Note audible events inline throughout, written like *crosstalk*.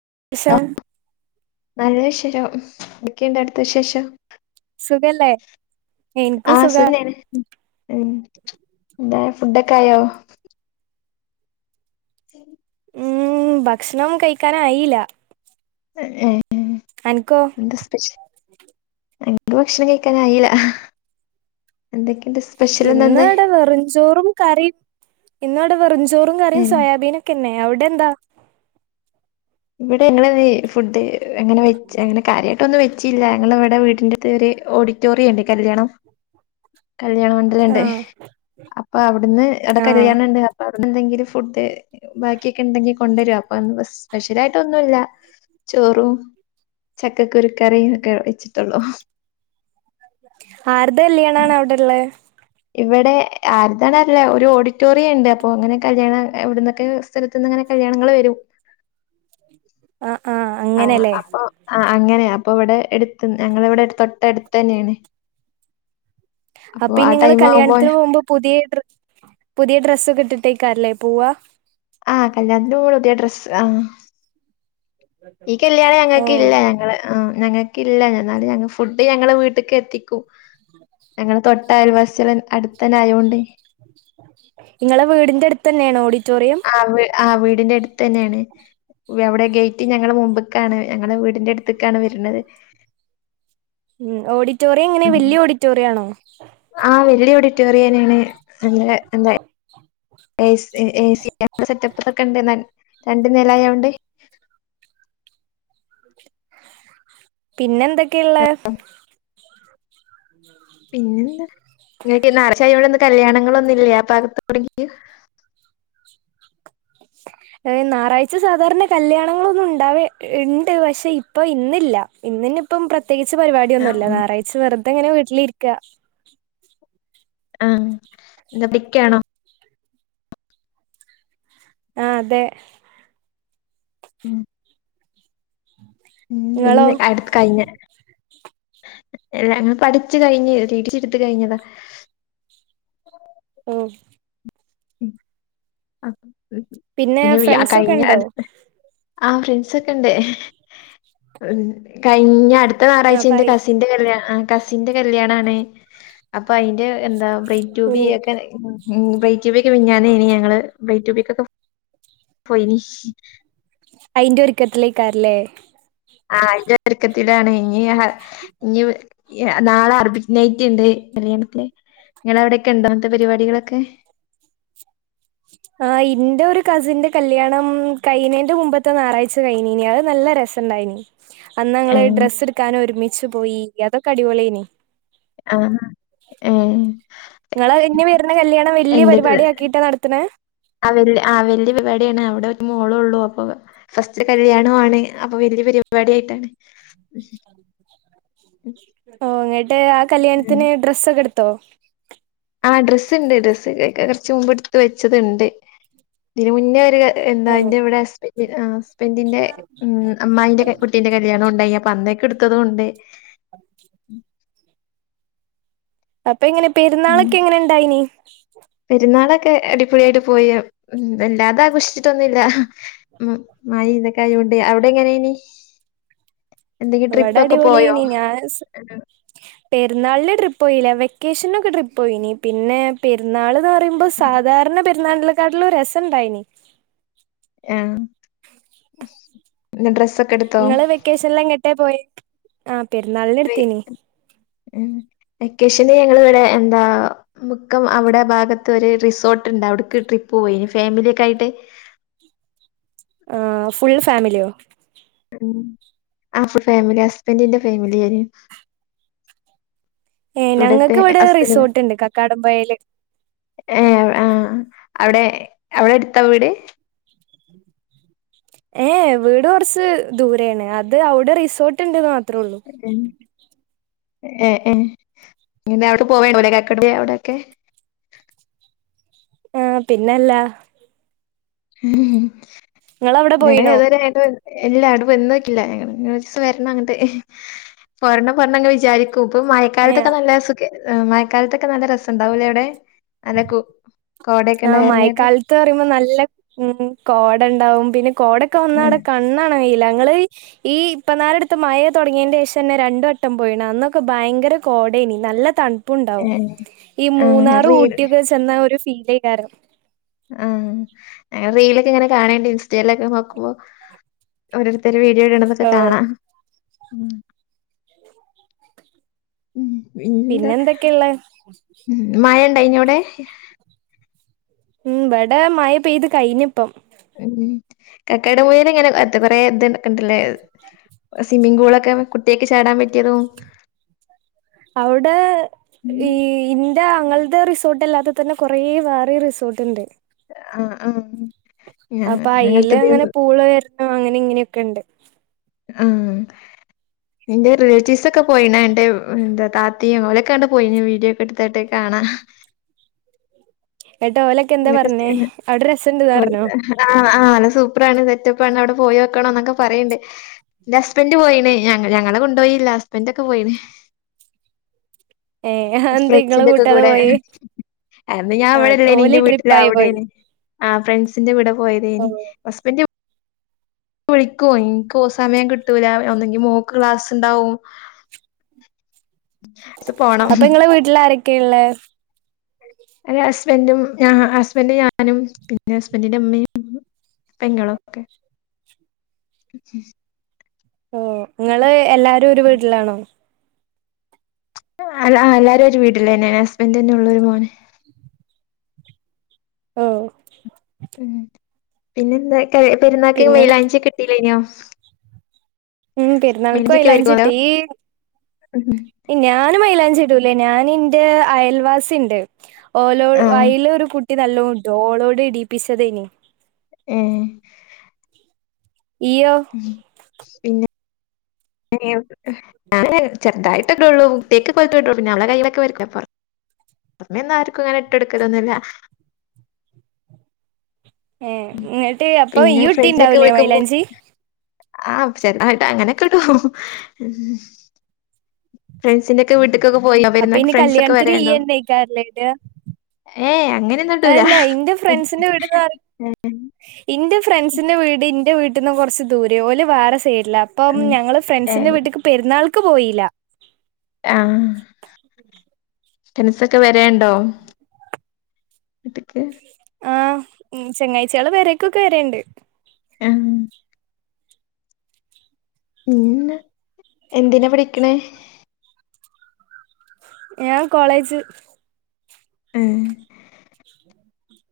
*unintelligible* നല്ല വിശേഷം എന്താ അവിടെത്തെ വിശേഷം സുഖല്ലേ എനിക്കും ആ സുഖ സുഖം തന്നെ ആണ് ഫുഡ് ഒക്കെ ആയോ *inaudible* ഉം ഭക്ഷണം കഴിക്കാൻ ആയില്ല ഏ ഉം എന്താ സ്പെഷ്യൽ ഇവിടെ ഭക്ഷണം കഴിക്കാൻ ആയില്ല എന്തൊക്കെ ഉ ഇന്ന് ഇവിടെ വെറും ചോറും കറി ഇന്ന് ഇവിടെ വെറും ചോ ചോറും ഏ കറിൻ സോയാബീൻ ഒക്കെ ന്നെ അവിടെ എന്താ ഇവിടെ ഞങ്ങളെ വീ ഫുഡ് അങ്ങനെ വെച്ച് അങ്ങനെ കാര്യട്ടൊന്നും വെച്ചില്ല ഞങ്ങള് ഇവി- വീട്ടിന്റെ അടുത്ത് ഒരു ഔഡിറ്റോറിണ്ട് കല്യാണം കല്യാണ മണ്ഡലം ഇണ്ട് ആഹ് അപ്പോ അവിടന്ന് ഔടെ ആഹ് കല്യാണണ്ട് അവിടന്ന് എന്തെങ്കിലും ഫുഡ്‌ ബാക്കിയൊക്കെ ഉണ്ടെങ്കിൽ കൊണ്ടരും അപ്പോ അതിന് കൊറച്ച് സ്പെഷ്യലായിട്ടൊന്നുല്ല ചോറും ചക്കക്കുരു കറി ഒക്കെ വെച്ചിട്ടോളൂ അരുടെ കല്യാണഅവിടെ ഇല്ലേ ഇവിടെ ആരുടെതാന്നറിയില്ല. ഒരു ഓഡിറ്റോറിയണ്ട് പ്പോ കല്യാണം എവിടെന്നെക്കൊ പല സെലത്തിനിങ്ങനെ കല്യാണങ്ങൾ വരും ആഹ് ആഹ് ആ അങ്ങനെല്ലേ അപ്പോ അങ്ങനെ അപ്പോ ഇവിടെ എടുത് ഞങ്ങളെ തൊട്ട എടുത്തെന്നെന്ന് അപ്പ നിങ്ങള് കല്യാണത്തിന് മുമ്പ് പുതിയ ഡ്രെസ്സൊക്കെ ഇട്ട് ട്ടേക്കാരെലെ *unintelligible* പോവാ ആ കല്യാണത്തിന് പുതിയ ഡ്രസ്സ്‌ ആ ഈ കല്യാണം ഓഹ് ഞങ്ങക്കില്ല ഞങ്ങള് ആ ഞങ്ങക്കില്ല ഞന്നാലും ഞങ്ങൾ ഫുഡ് ഞങ്ങളെ വീട്ട്ക്ക് എത്തി ക്കും ഞങ്ങളെ തൊട്ടയൽവാസി ചെലൻ നിങ്ങളെ വീടിന്റട്ത്തെന്നേണോ ഓടി റ്റോറിയം ആ വീടിന്റട് തന്നെണ് അവിടെ ഗേറ്റ് ഞങ്ങടെ മുമ്പ്ക്കാണ് ഞങ്ങടെ വീടിന്റെ അടുത്ത്ക്കാണ് വര്ന്നത് ഉം ഓഡിറ്റോറി യെങ്ങനെ വെല്ല്യ ഓഡിറ്റോറിയാണോ ആ വെല്ല്യ ഓഡിറ്റോറിയനെണ് നല്ലെ അതെ A C A C *unintelligible* setup അതൊക്കെണ്ട് ന രണ്ട് നെലായോണ്ട് പിന്നെന്തെക്കെ ള്ളെ പിന്നെന്താ നിങ്ങക്ക് ഈ ഞായറാഴ്ച യോണ്ട് ഇന്ന് കല്ല്യാണങ്ങളൊന്നുല്ലെ ആ ഭാഗത്ത് യൗടെങ്കിലും ഏയ്‌ ഞായറാഴ്ച സാധാരണ കല്ല്യാണങ്ങളൊന്നും ഉണ്ടാവെ ഇണ്ട് പക്ഷേ ഇപ്പൊ ഇന്നില്ല ഇന്നിനിയിപ്പോ പ്ര ത്യേകിച്ച് പരിവാട്യൊന്നുല്ല ആഹ് ഞായറാഴ്ച വെറ് തെയിങ്ങനെ വീട്ടിലിരിക്ക ആ ദബ്ലിക്കേണോ ആ തേ ഉം ഇന്ന് നിങ്ങളോ വെ *unintelligible* അത് കഴിഞ്ഞെ എ ഞങ്ങൾ പഠിച്ചു കഴിഞ്ഞ് ടി ടി സി ട്ത്ത് കഴിഞ്ഞതാ ഉം ഉം ആ പിന്നേ ഫ്രണ്ട്സ് ഒക്കെ ണ്ടോ ആ ഫ്രണ്ട്‌സൊക്കെ ണ്ട് കഴിഞ്ഞ അട് ത്ത ആ ഞായറാഴ്ച ന്റെ പറയ് കസിന്റെ കല്ല്യാണ ആ കസിന്റെ കല്ല്യാണാണ് *unintelligible* അപ്പയ്ന്റെ എന്താ ബ്രൈഡ് ടു ഓ ബി ഒക്കെ മുംബൈ ഇ മിഞ്ഞാന്നേനി ഞങ്ങൾ ബ്രൈഡ് ടു ബി ക്കൊക്കെ പോയിനി അയിന്റൊര്ക്കത്തിലെക്കാര ല്ലേ ആ അയിന്റൊര്ക്കത്തിലാണ് ഇഞ് ഹ ഇഞ് യ നാളെ അറബിക് നൈറ്റ് ഇ ണ്ട് *unintelligible* നിങ്ങടെ അവിടൊക്കെ ഉണ്ടോ ഇങ്ങനത്തെ പരിപാടികളൊക്കെ ആ ഇ ന്റെ രു കസിന്റെ കല്യാണം കഴിനെന്റെ മുൻപത്തെ ഞാറാഴ്ച്ച കഴിഞീന്നേ അത് നല്ല രസണ്ടായിന്നു അന്നങ്ങള് ഏഹ് ഡ്രസ്സ്‌ ട് ക്കാൻ ഒരുമിച്ചു പോയി യാതോ ക്കെ അടിപൊളീ ന് ആഹ ഏ നിങ്ങള് ഇനി വരുന്ന *unintelligible* കല്യാണം വലിയ പരിപാടി ആക്കിയിട്ടാ നടത്തണേ ആ വല്യ പരിപാടി ആണ് അവിടെ ഒരു മോൾ ഒള്ളൂ ഫസ്റ്റ് പരിപാടി ആണ് അപ്പൊ വല്ല്യ പരിപാടി ആയിട്ടാണ് *unintelligible* ഉ ഓ *unintelligible* ആ കല്യാണത്തിന് ഡ്രസ്സൊക്കെ എടുത്ത് ഓ ആ ഡ്രസ്സ് ഉണ്ട് ഡ്രസ്സ് കുറച്ച് മുമ്പ് എടുത്ത് വെച്ചതുണ്ട് ഇതിന് മുന്നേ ഒരു എന്താ ഓ ന്റെ ഇവിടെ ഹസ് പി ആഹ് പെണ്ണിന്റെ ഉ അമ്മായിന്റെ കുട്ടീന്റെ കല്യാണം ഉണ്ടായി പന്നൊക്കെ എടുത്തത കൊണ്ട് ഉം അപ്പൊ എങ്ങനെ പെരുന്നാളൊക്കെ എങ്ങനെ ഇണ്ടായിനി പെരുന്നാളൊക്കെ അടിപൊളിയായിട്ട് പോയ ഉ വല്ലാതെ ആഘോഷിച്ചിട്ടൊന്നുല്ല ഉ മഴ ഇതൊക്കൊയണ്ട് അവിടെ എങ്ങനെ ഇനി എന്തെങ്കും ഇവിടെ ട്രിപ്പൊക്കെ പോയോ അടിപൊളിയേനി ഞാൻ പെരുന്നാളിന് ട്രിപോയില്ല വെക്കേഷനൊക്കെ ട്രിപ്പ് പോയിനി പിന്നെ പെ ന്നാളിന്ന് പറയുമ്പോ സാധാരണ പെ നണ്ടെക്കാട്ടില രസുണ്ടായിനി ആഹ നിങ്ങളെ വെക്കേഷനില് എങ്ങ ട്ടേ പോയി ആ പെരുന്നാളിന് പോയി. എടുത്തീനി ഉം വെക്കേഷന് ഞങ്ങിവിടെ എന്താ മുക്കം അവിടെ ഭാഗത്ത് ഒരു റിസോർട്ടുണ്ട് അവിടെക്കെ ട്രിപ്പ് പോയിനി ഫാമിലിയെക്ക് ആയിട്ട് ആ ഫുൾ ഫാമിലിയോ ആ ഫ ഫാമിലി ഹസ്ബന്റിന്റെ ഫാമിലി ഏ ഇവിടത്തെ ഞങ്ങൾക്ക് ഇവിടെ ഹസ്ബൻഡ് റിസോർട്ടുണ്ട് കക്കാടംപയൽ ഏ ആ അവിടെ എവിടെ അടുത്താ വീട് ഏ വീട് കൊറച്ച് ദൂരെയാണ് അത് അവിടെ റിസോർട്ടുണ്ടെന്നു മാ പത്രോള്ളൂ ഏ ഏ ഇ അവിടെ പോവണ്ടലെ കാക്കട അവിടൊ ക്കെ ആഹ പിന്നല്ലാ ഉ പോയിണോ *unintelligible* എല്ലാരും ഇന്നുപറ്റ് ല്ല ഒരീസം വര് ണ്ണ ങ്ക് ട്ട് പോരണം പോരണം വിചാരിക്കും കു ഇപ്പം ഏ മയക്കാലത്തൊക്കെ നല്ലെ സുഗെ മഴക്കാലത്തൊക്കെ നല്ല രസം ണ്ടാവൂലേ അവിടെ അനക്കു ആഹ മയ ക്കാൽ ത്ത് പറയുമ്പോ നല്ല ഉം ഉം കോട ഉണ്ടാവും പിന്നെ കോടൊക്കെ വന്നാടെ ആഹ് കണ്ണ ണ യിലാ ങ്ങള് ഈ ഇപ്പ നാല് ട് ത്ത് മഴ തുടങ്ങിയന്റെ ശേഷം ന്നെ രണ്ട് വട്ടം പോയിണ് അന്നൊക്കെ ഭയങ്കര കോടേനി നല്ല ത പു ണ്ടാവും ഏഹ് ഈ ആഹ് മൂന്നാറ് റീൽ ഊട്ടിയക്കെ ചെന്ന ഒരു ഫീ *unintelligible* ആ റീലൊക്കെ ഇങ്ങനെ കാണണ്ട് ഇൻസ്റ്റയിലൊക്കെ നോക്കുമ്പോ ഓരോരു തര് വീഡിയോട്ന്ന തൊക്കെ ഓ കാണാം *inaudible* പിന്താ പിന്നെ എന്തൊക്കെയള്ളേ മഴ കൈഞ്ഞോ ടെ ഉം ഇവിടെ മഴ പെയ്ത് കഴഞ്ഞി പ്പം ഉം കക്കടെ *unintelligible* ഇങ്ങനെ ക്കാ ത്ത് കൊറെ ഇത് ണ്ട് *unintelligible* സ്കൂളൊക്കെ കുട്ടിയോക്ക് ചാ ടാൻ പറ്റി യതും *unintelligible* ഞങ്ങൾ ടെ റിസോർട്ട് അല്ലാതെ തന്നെ കുറെ വേറീം റിസോർട്ടു ണ്ട് ആ ആ അപ്പയിലങ്ങനെ പൂള് ആ അങ്ങനീം ഇങ്ങനീം യൊക്കെ ണ്ട് ആ എന്റെ റിലേറ്റീവ്സ് ഒക്കെ പോയിണെ എന്റെവ് *unintelligible* താത്തീം ഓ ലൊക്കെങ്‌ട് പോയി നു വീഡിയോ ഒക്കെട് ത്തി ട്ട് കാണാ എട്ടാ ഓലൊക്കെ എന്താ പർ ഞ്ഞേ അവിടെ രസംണ്ട് പർ ഞ്ഞോ ആഹ് അന സൂപ്പർ ആണ് സെറ്റപ്പാ ണ് അവിടെ പോയോ ക്ക് ക്കണം ന്നൊക്കെ പറീണ്ട് ന്റെ ഹസ്ബന്റ് പോയിണ് ഞൻ ഞങ്ങളെ കൊണ്ടോയില്ല ഹസ്ബൻറ് ക്കെ പോയിണ് ഏ എ അതെന്തേ ഇങ്ങളെ ഫ്രചിന്റെ ക്കെ കൂട്ടാതെ കൂടെ പോയേ അന്ന് ഞാൻ ആ വിടെല്ലേനി ഓല് ന്റെ വീട്ടില ട്രിപ്പായി പോയി അവിടെനി ആ് ഫ്രണ്ട്സിന്റെ വിട ഓ പോയതേനി ഹസ്ബന്റ് ഉ വിളിക്കുവോ, എനിക്കോ സമയം കിട്ടൂല ഒന്നെങ്കി മോൾക്ക് ക്ലാസ്സുണ്ടാവും. ച് പോണം ക്കെയുള്ളേ എന്റെ ഹസ്ബൻഡും ഹ ഹ ഹസ്ബൻഡു, ഞാനും പിന്നെ ഹസ്ബൻഡിന്റെ മ്മീം പെങ്ങളൊക്കെ ഓ ങ്ങള് എല്ലാരും ഒരു വീട്ടിലാണോ? ആ ലാ എല്ലാരും ഒരു വീട്ടിലെന്നെ ഹസ്ബൻഡ് ന്നെയുള്ളൊരു മോന് ഓ ഉം.. പിന്നെന്തായി പയ് പെരുന്നാക്ക് പിന്നെ മയിലാഞ്ചിയൊക്കെ ഇട്ടീല്ലേഴിഞ്ഞോ ഉം മൈലാഞ്ചിക്കെ വര്ക്കോലോ പെരുന്നാൾകൊയ്ലാഞ്ചിട്ടീ ഇ ഞാനും മൈലാഞ്ചി ടൂലെ ഞാനെന്റെ അയൽവാസിണ്ട് ഓലോൾ ആഹ് വയ്ലൊരു കുട്ട് ട്ടിനല്ലോടോ ഓളോട് ഇടീപ്പിച്ചതേഞ് ഏ ഹ് ഇയ്യോ ഉം പിന്നെ *unintelligible* ഞാന് ചെറുതായിട്ടൊക്കെള്ളൂ, തേക്ക് കൊയുത്തു ട്ടു പിന്നെ അവളെ കയ്യിലൊക്കെ വരിക്കപ്പറം അമ്മയൊന്നു ആർക്കും അങ്ങനെ ട്ടു കൊടുക്കലൊന്നുല്ല ഏ ന്നിട്ട് അപ്പൊ ഇയും ഇട്ടിണ്ടാവുലെ മൈലാഞ്ചി ആ ചെറുതായിട്ടങ്ങനെക്കെ ഇടു ഫ്രണ്ട്സിന്റെക്കെ വീട്ടിൽ അപ്പൊയിനി കല്യാൺത്തിന് ഈഎന്നേയ്ക്കാര്ലെടാ ഏഹ് അങ്ങനെയൊന്നും ഇടൂല അല്ല, ഇന്റെ ഫ്രണ്ട്സിന്റെ വീട്ടിന്നാര് ഇന്റെ ഫ്രണ്ട്സിന്റെ വീടി ന്റെ വീട്ടിന്നും കൊർച്ച്ദൂരെ യോല് വാറെസ് പേരില്ലപ്പം ഉം ഞങ്ങള് ഫ്രണ്ട്സിന്റെ ഏഹ് വീട്ടിക് പെരുന്നാൾ ക്ക്പോയീല്ല ആഹ് പെൻസൊക്കെ വരേണ് ഉണ്ടോ ആഹ് ഈ ശനിയാഴ്ചകള്‌ വേറെയൊക്കെ വരണ്ട് ഏം ഉ എന്തിനതിനാ പഠിക്കണ ഞാൻ കോളേജ് ഉ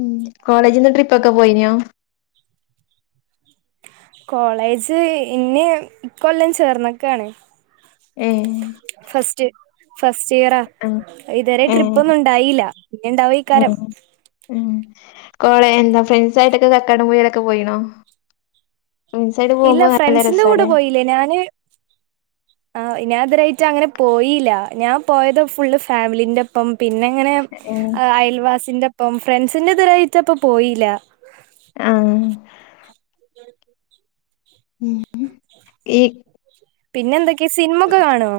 ഉ കോളേജിനു ട്രിപ്പൊക്കെ പോയിനോ കോളേജ് ഇന്ന ഇക്ക കൊല്ലം ചേർന്നൊക്കെയ ആാണ് ഏഹ് ഫസ്റ്റ് ഫസ്റ്റ് ഇയർ ആഹ് ഇതവരെ ട്രിപ്പ ഏഹ് ഒന്നും ഇണ്ടായില്ല പിന്നെ ഇണ്ടാവോ ഇക്കാരം ഉംകോളേജിൽ എന്താ ഫ്രണ്ട്സ ആയിട്ടൊക്കെ കക്കാടപഴയിലൊക്കെ പോയിണോ ഫ്രണ്ട്സായിട്ട് ഇല്ല പോകുമ്പോ നല്ല ഫ്രണ്ട്സിന്റെ കൂടെ രസാല്ലേ പോയില്ലേ ഞാന് ഇതുവരെ ആയിട്ട് മറ്റ അങ്ങനെ പോയില്ല ഞാൻ പോയത് ഫുള്ള് ഫാമിലീൻറ ഒപ്പം പിന്നെ അങ്ങനെ ഏഹ് അയൽവാസിന്റെ അപ്പം ഫ്രണ്ട്സിൻററെതരായിട്ട് അപ്പം പോയില്ല ആഹ് ഉ പിന്നെന്ത സിനിമൊക്കെ കാണോ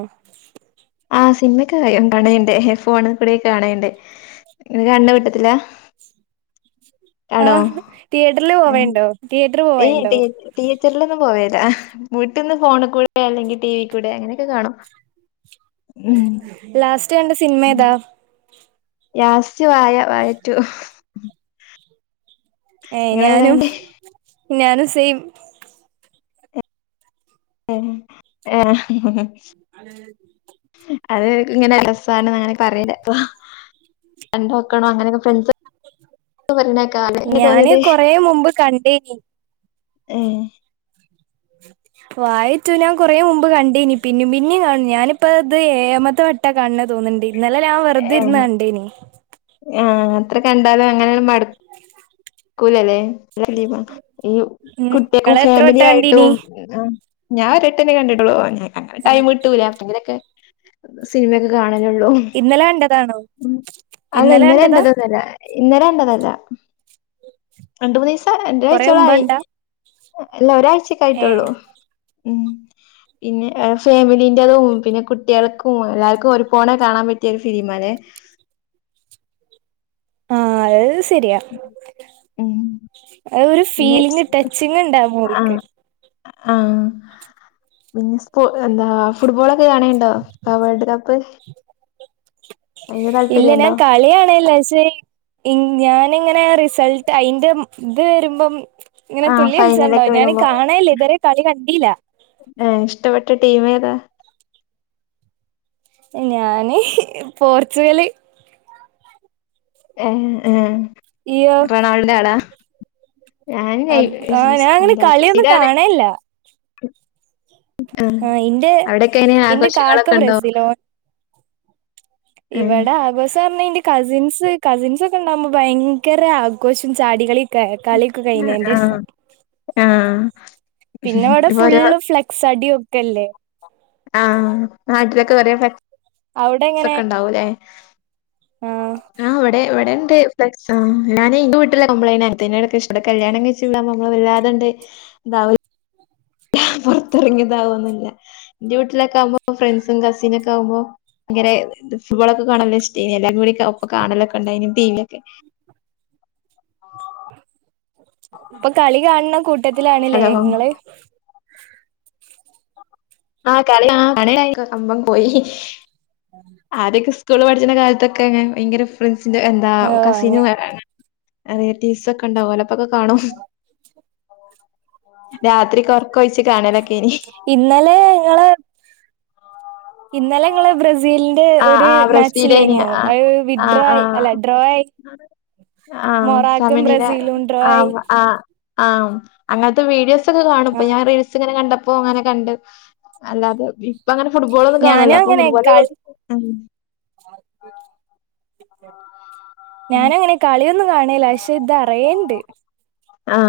ആഹ സിനിമക്ക കാണണ്ടേ ഫോൺ കൂടെക്കെ കാണയുണ്ട് കാണാതെ പറ്റത്തില്ല ആ തിയേറ്ററിില് പോവേണ്ടോ തിയ ഏ ത- തീയേറ്ററിൽലൊന്നും പോവല്ല വീട്ടിൽന്ന് ഫോണിൽ കൂടെ അല്ലെങ്കിൽ ടിവി കൂടെ അങ്ങനെയൊക്കെ കാണോ ലാസ്റ്റ് എന്റെ സിനിമ ഏതാ ലാസ്റ്റ് സ്യ വായ *unintelligible* വായറ്റു ഉം *unintelligible* ഏ ഞാനും ഞാനും സെയിം *unintelligible* അതെ അത് ഇങ്ങനെ രസ അങ്ങനൊക്കെ പറല്ല അപ്പൊക്കണോ അങ്ങനക്കെ ഫ്രണ്ട് ഞാന് കൊറ മുമ്പ് കണ്ടേനി ഏ വായിട്ടു ഞാൻ കൊറ മുമ്പ് കണ്ടേനി പിന്ന പിന്നേും കാണു ഞാനിപ്പ അത് ഏഴമത്തെ വട്ട കാണ തോന്നിണ്ടേ ഇന്നലെ ഞാൻ വെറുതെ ഇരുന്ന് കണ്ട ഇനി ആഹ അത്ര കണ്ടാലും അങ്ങനെയ മടു കുലല്ലേ *unintelligible* ലീവാ ഈ ഉം കുട്ട്യേക്കും ഇങ്ങള് എത്ര വട്ട ഫാമില്യാ കണ്ടീനി യിട്ടും ആ ഞാ ഒരട്ടന്നെ കണ്ടിട്ടൊളു *unintelligible* അങ്ങനെ ആഹ് ടൈമ്ട്ടൂല എപ്പങ്കിലൊക്കെ സിനിമെകെ കാണ ലെള്ളൂ ഇന്നലെ കണ്ടതാണോ ഉം അല്ലെ ഇന്നലെ *unintelligible* ഇന്നലെ കണ്ടതല്ല. രണ്ട് മൂന്നീസ്സാ *unintelligible* കൊറേ മുമ്പ് ഴ്ച്ചോളായി കണ്ടാ അല്ല ഒരാഴ്ചക്കായിട്ടൊള്ളൂ. ഏഹ് ഉം പിന്നെ ഏഹ് ഫാമിലീൻ്റെതും പിന്നെ കുട്ട്യേൾക്കും എല്ലാർക്കും ഒരു പോണെ കാണാൻ പറ്റ്യൊരു ഫിലിമാലെ പയേസ് തെരിയാ ഉം ആ ഒരു പിന്നെ ഫീലിംഗ് ടച്ചിങ് ണ്ടാ മൂവിക്ക്. ആ പിന്നെ സ്കൂ എന്താ ഫുട്ബോളൊ ക്കെ കാണേണ്ടോ? ആ വേൾഡ് കപ്പ്‌. ഇല്ല ഞാൻ കളി കാണേല്ല പഷേ ഇങ്ങ് ഞാനിങ്ങ ന്നേ റിസൾട്ടയിന്റെ ഉം ത് വരുമ്പം ഉം ഇങ്ങനെ ആഹ് തുള്ളി ഫൈനലൊക്കെ കൾച്ചാണ്ടാവും. ഞാന് വരുമ്പോ കാണേല്ല ഇത് വരെ കളികണ്ടീല്ല. ടീമേതാ ഞാന് പോർച്ചുഗല് ഏഹ് ആഹ് ഇയ്യോ ഞാൻ നെയ് അത് ആ ഞാന് എന്താ കളിയൊന്നും ബ്രസീലാണ് കാണേല്ല ആഹ് ഇന്റേ അവിടെക്കെ എങ്ങനെ ഇന്റ ആഘോഷങ്ങളൊക്കെ കാക്ക ഉണ്ടോ ബ്രസീല ഓൻ ഏഹ് ഇവടെ ആഘോസാർന്ന ഇന്റെ കസിൻ സ് കസിൻസൊക്കെണ്ടാവുമ്പൊ ഭയങ്കരാഘോഷും ചാടികളിം കെ കളിയൊകെ കഴിഞ്ഞേന്റേഷം. ആഹ് ആഹ് പിന്നെവടെ ഇപ്പൊ ഓരോ ഫുള്ള് ഫ്ലക്സടിയും ക്കെല്ലേ ആഹ് നാട്ടിലൊകെ ഒരേ ഫ്ല അവിടെ എങ്ങനെ സൊക്കെണ്ടാവുലേ ആഹ് ഇവടെ ഇവടെ ണ്ട് ഫ്ളക്സും ഞാന് ഇന്റെ വീട്ടിലാവുമ്പളേനി അങ്ങൻതെയ്നോടൊണ് ഇഷ് ഇബടെ കല്യാണം കഴിച്ച വീടാവുമ്പൊ നമ്മള് വല്ലാതണ്ട് ദാവൂല പൊറത്തിറങ്ങിയ ദാവൊന്നുല്ല. ഇന്റെ വീട്ടിലൊക്കാവുമ്പോ ഫ്രണ്ട്സും കസിനൊക്കെ ആവുമ്പോ ഭാങ്കര ത് ഫുഡ്‌ബോളൊക്കെ കാണല് ഇഷ്ട്ടെന് എല്ലാർക്കും കൂടി ഒപ്പം കാണാലൊക്കെ ഇണ്ടേന് ട്ടീവീക്കെ പൊ കളി കാണണം കു ട്ടത്തിലാണ്ലെ ഹലോ ഇങ്ങള് ആ കളി കാണാൻ ക്ക്‌ കമ്പം പോയി ആദ്യത്തെ സ് കൂളിൽ പഠിക്കുന്ന കാലൊക്കെ അ ഭയങ്കര ഫ്രണ്ട് റെ എന്താ ഏഹ് അങ്ങനെ കസിനും അനിയതീസ് ഒക്കെ ഉണ്ടാവലോ അ പ്പൊക്കെ കാണും രാത്രി കറ ഇന്നലെ ങ്ങളെ ഇന്നലെ നിങ്ങളെ ബ്ര ബ്രസീലിന്റെ ആ ഒരു ആ മാച്ച് ബ്രസീലേനി ഇല്ലേനോ ആ അ ആ വിഡഡ്രോ ആ ആയി അല്ല ഡ്രോ ആയി ആഹ് മൊറാാക്കും ബ്രസീലും ഡ്രോ ആയി ആഹ അങ്ങനത്തെ വീഡിയോസ് ആഹ് കാണുപ്പം റീൽസ്ങ്ങനെ കണ്ട ഇപ്പോഅങ്ങനെ കണ്ട് അല്ലാതെ അപ്പ അങ്ങനെ ഫുട്‌ബോൾന്നുംകാണുല അപ്പ ഫുട്ബോള കളി ആണ അ ഉം ഞാന അങ്ങനെ കളിയൊന്നും കാണല പക്ഷെ ഇത അറിയണ്ട് ആ